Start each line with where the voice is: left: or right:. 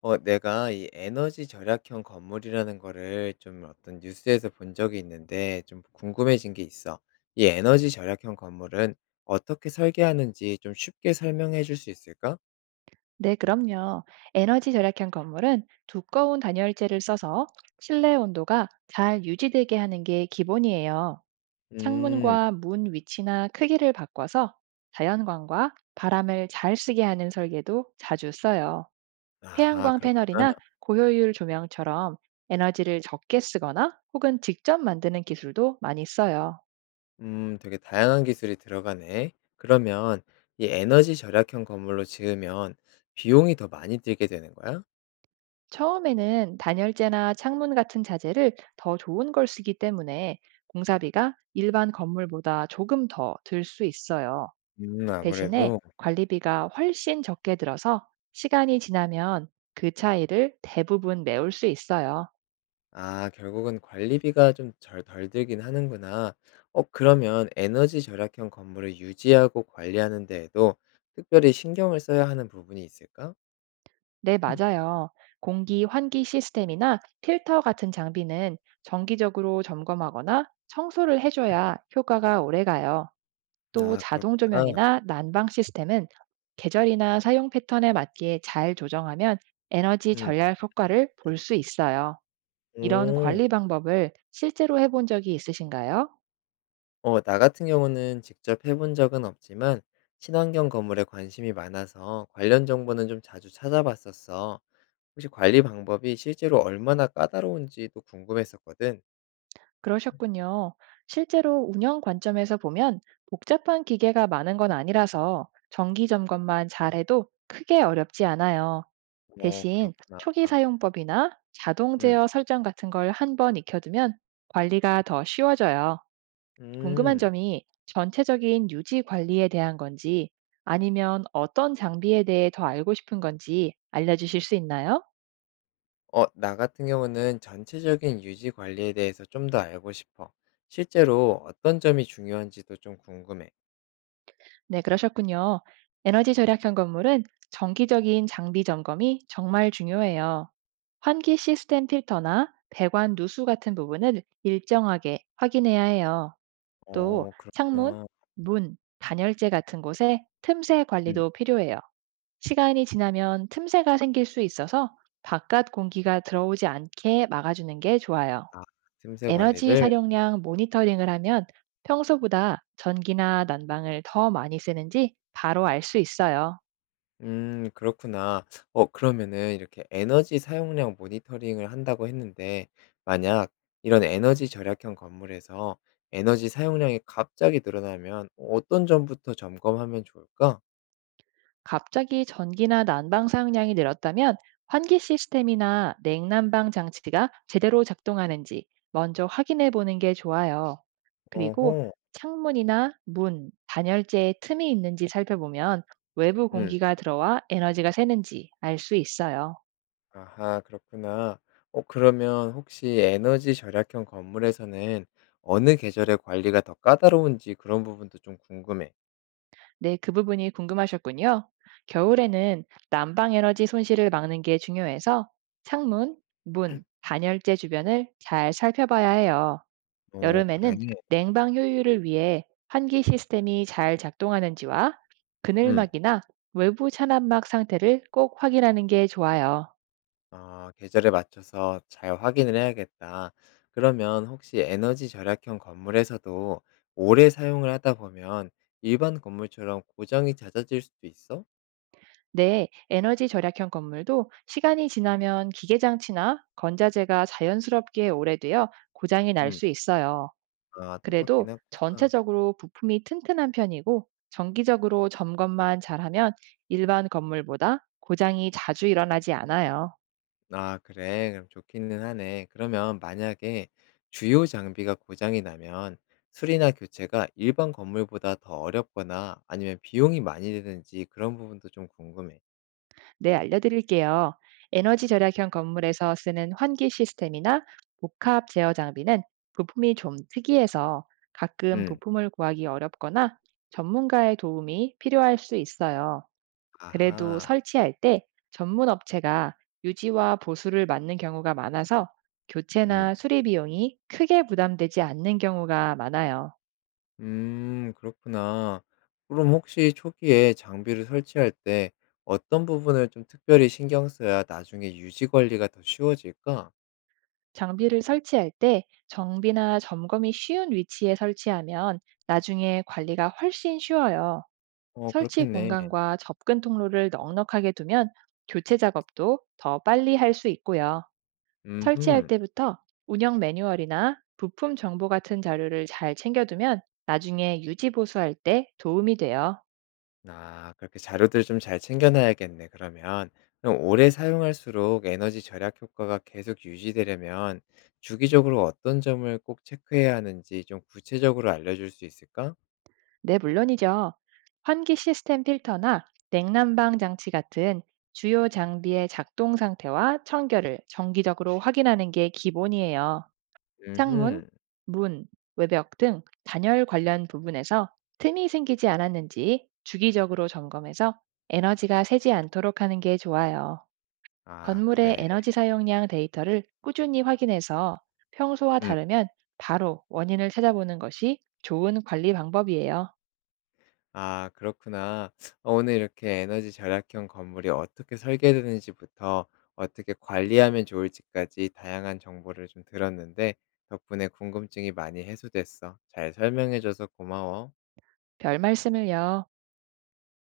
left: 어 내가 이 에너지 절약형 건물이라는 거를 좀 어떤 뉴스에서 본 적이 있는데 좀 궁금해진 게 있어. 이 에너지 절약형 건물은 어떻게 설계하는지 좀 쉽게 설명해 줄 수 있을까?
right: 네, 그럼요. 에너지 절약형 건물은 두꺼운 단열재를 써서 실내 온도가 잘 유지되게 하는 게 기본이에요.
left: 음.
right: 창문과 문 위치나 크기를 바꿔서 자연광과 바람을 잘 쓰게 하는 설계도 자주 써요.
left: 아하,
right: 태양광
left: 그렇구나.
right: 패널이나 고효율 조명처럼 에너지를 적게 쓰거나 혹은 직접 만드는 기술도 많이 써요.
left: 음, 되게 다양한 기술이 들어가네. 그러면 이 에너지 절약형 건물로 지으면 비용이 더 많이 들게 되는 거야?
right: 처음에는 단열재나 창문 같은 자재를 더 좋은 걸 쓰기 때문에 공사비가 일반 건물보다 조금 더 들 수 있어요.
left: 음,
right: 대신에
left: 아무래도.
right: 관리비가 훨씬 적게 들어서 시간이 지나면 그 차이를 대부분 메울 수 있어요.
left: 아, 결국은 관리비가 좀 절 덜 들긴 하는구나. 어, 그러면 에너지 절약형 건물을 유지하고 관리하는 데에도 특별히 신경을 써야 하는 부분이 있을까?
right: 네, 맞아요. 공기 환기 시스템이나 필터 같은 장비는 정기적으로 점검하거나 청소를 해줘야 효과가 오래 가요. 또
left: 아,
right: 자동
left: 그렇구나.
right: 조명이나 난방 시스템은 계절이나 사용 패턴에 맞게 잘 조정하면 에너지
left: 음.
right: 절약 효과를 볼 수 있어요. 이런
left: 오.
right: 관리 방법을 실제로 해본 적이 있으신가요?
left: 어, 나 같은 경우는 직접 해본 적은 없지만 친환경 건물에 관심이 많아서 관련 정보는 좀 자주 찾아봤었어. 혹시 관리 방법이 실제로 얼마나 까다로운지도 궁금했었거든.
right: 그러셨군요. 실제로 운영 관점에서 보면 복잡한 기계가 많은 건 아니라서 정기 점검만 잘해도 크게 어렵지 않아요.
left: 어,
right: 대신
left: 그렇구나.
right: 초기 사용법이나 자동
left: 음.
right: 제어 설정 같은 걸 한 번 익혀두면 관리가 더 쉬워져요. 궁금한
left: 음.
right: 점이 전체적인 유지 관리에 대한 건지 아니면 어떤 장비에 대해 더 알고 싶은 건지 알려주실 수 있나요?
left: 어, 나 같은 경우는 전체적인 유지 관리에 대해서 좀 더 알고 싶어. 실제로 어떤 점이 중요한지도 좀 궁금해.
right: 네, 그러셨군요. 에너지 절약형 건물은 정기적인 장비 점검이 정말 중요해요. 환기 시스템 필터나 배관 누수 같은 부분을 일정하게 확인해야 해요. 또
left: 어,
right: 창문,
left: 그렇구나.
right: 문, 단열재 같은 곳의 틈새
left: 음.
right: 관리도 필요해요. 시간이 지나면 틈새가 생길 수 있어서 바깥 공기가 들어오지 않게 막아주는 게 좋아요.
left: 아, 틈새
right: 에너지
left: 관리를?
right: 사용량 모니터링을 하면 평소보다 전기나 난방을 더 많이 쓰는지 바로 알 수 있어요.
left: 그렇구나. 어, 그러면은 이렇게 에너지 사용량 모니터링을 한다고 했는데, 만약 이런 에너지 절약형 건물에서 에너지 사용량이 갑자기 늘어나면 어떤 점부터 점검하면 좋을까?
right: 갑자기 전기나 난방 사용량이 늘었다면 환기 시스템이나 냉난방 장치가 제대로 작동하는지 먼저 확인해 보는 게 좋아요.
left: 어허.
right: 그리고 창문이나 문, 단열재에 틈이 있는지 살펴보면 외부
left: 음.
right: 공기가 들어와 에너지가 새는지 알 수 있어요.
left: 아하, 그렇구나. 어, 그러면 혹시 에너지 절약형 건물에서는 어느 계절의 관리가 더 까다로운지 그런 부분도 좀 궁금해.
right: 네, 그 부분이 궁금하셨군요. 겨울에는 난방 에너지 손실을 막는 게 중요해서 창문, 문, 단열재 주변을 잘 살펴봐야 해요.
left: 오, 그래?
right: 여름에는 냉방 효율을 위해 환기 시스템이 잘 작동하는지와
left: 음.
right: 그늘막이나 외부 찬압막 상태를 꼭 확인하는 게 좋아요.
left: 아, 계절에 맞춰서 잘 확인을 해야겠다. 그러면 혹시 에너지 절약형 건물에서도 오래 사용을 하다 보면 일반 건물처럼 고장이 잦아질 수도 있어?
right: 네, 에너지 절약형 건물도 시간이 지나면 기계 장치나 건자재가 자연스럽게 오래되어 고장이 날
left: 음.
right: 수 있어요.
left: 아,
right: 그래도
left: 똑같긴 하구나.
right: 전체적으로 부품이 튼튼한 편이고 정기적으로 점검만 잘하면 일반 건물보다 고장이 자주 일어나지 않아요.
left: 아, 그래. 그럼 좋기는 하네. 그러면 만약에 주요 장비가 고장이 나면 수리나 교체가 일반 건물보다 더 어렵거나 아니면 비용이 많이 드는지 그런 부분도 좀 궁금해.
right: 네, 알려드릴게요. 에너지 절약형 건물에서 쓰는 환기 시스템이나 복합 제어 장비는 부품이 좀 특이해서 가끔
left: 음.
right: 부품을 구하기 어렵거나 전문가의 도움이 필요할 수 있어요. 그래도
left: 아하.
right: 설치할 때 전문 업체가 유지와 보수를 맡는 경우가 많아서
left: 음.
right: 교체나 수리 비용이 크게 부담되지 않는 경우가 많아요.
left: 음, 그렇구나. 그럼 혹시 초기에 장비를 설치할 때 어떤 부분을 좀 특별히 신경 써야 나중에 유지 관리가 더 쉬워질까?
right: 장비를 설치할 때 정비나 점검이 쉬운 위치에 설치하면 나중에 관리가 훨씬 쉬워요.
left: 어,
right: 설치
left: 그렇겠네.
right: 공간과 접근 통로를 넉넉하게 두면 교체 작업도 더 빨리 할 수 있고요. 설치할
left: 음흠.
right: 때부터 운영 매뉴얼이나 부품 정보 같은 자료를 잘 챙겨두면 나중에 유지 보수할 때 도움이 돼요.
left: 아, 그렇게 자료들 좀 잘 챙겨 놔야겠네, 그러면. 그럼 오래 사용할수록 에너지 절약 효과가 계속 유지되려면 주기적으로 어떤 점을 꼭 체크해야 하는지 좀 구체적으로 알려줄 수 있을까?
right: 네, 물론이죠. 환기 시스템 필터나 냉난방 장치 같은 주요 장비의 작동 상태와 청결을 정기적으로 확인하는 게 기본이에요. 창문,
left: 음흠.
right: 문, 외벽 등 단열 관련 부분에서 틈이 생기지 않았는지 주기적으로 점검해서 에너지가 새지 않도록 하는 게 좋아요.
left: 아,
right: 건물의
left: 그래.
right: 에너지 사용량 데이터를 꾸준히 확인해서 평소와
left: 음.
right: 다르면 바로 원인을 찾아보는 것이 좋은 관리 방법이에요.
left: 아, 그렇구나. 어, 오늘 이렇게 에너지 절약형 건물이 어떻게 설계되는지부터 어떻게 관리하면 좋을지까지 다양한 정보를 좀 들었는데 덕분에 궁금증이 많이 해소됐어. 잘 설명해 줘서 고마워.
right: 별 말씀을요.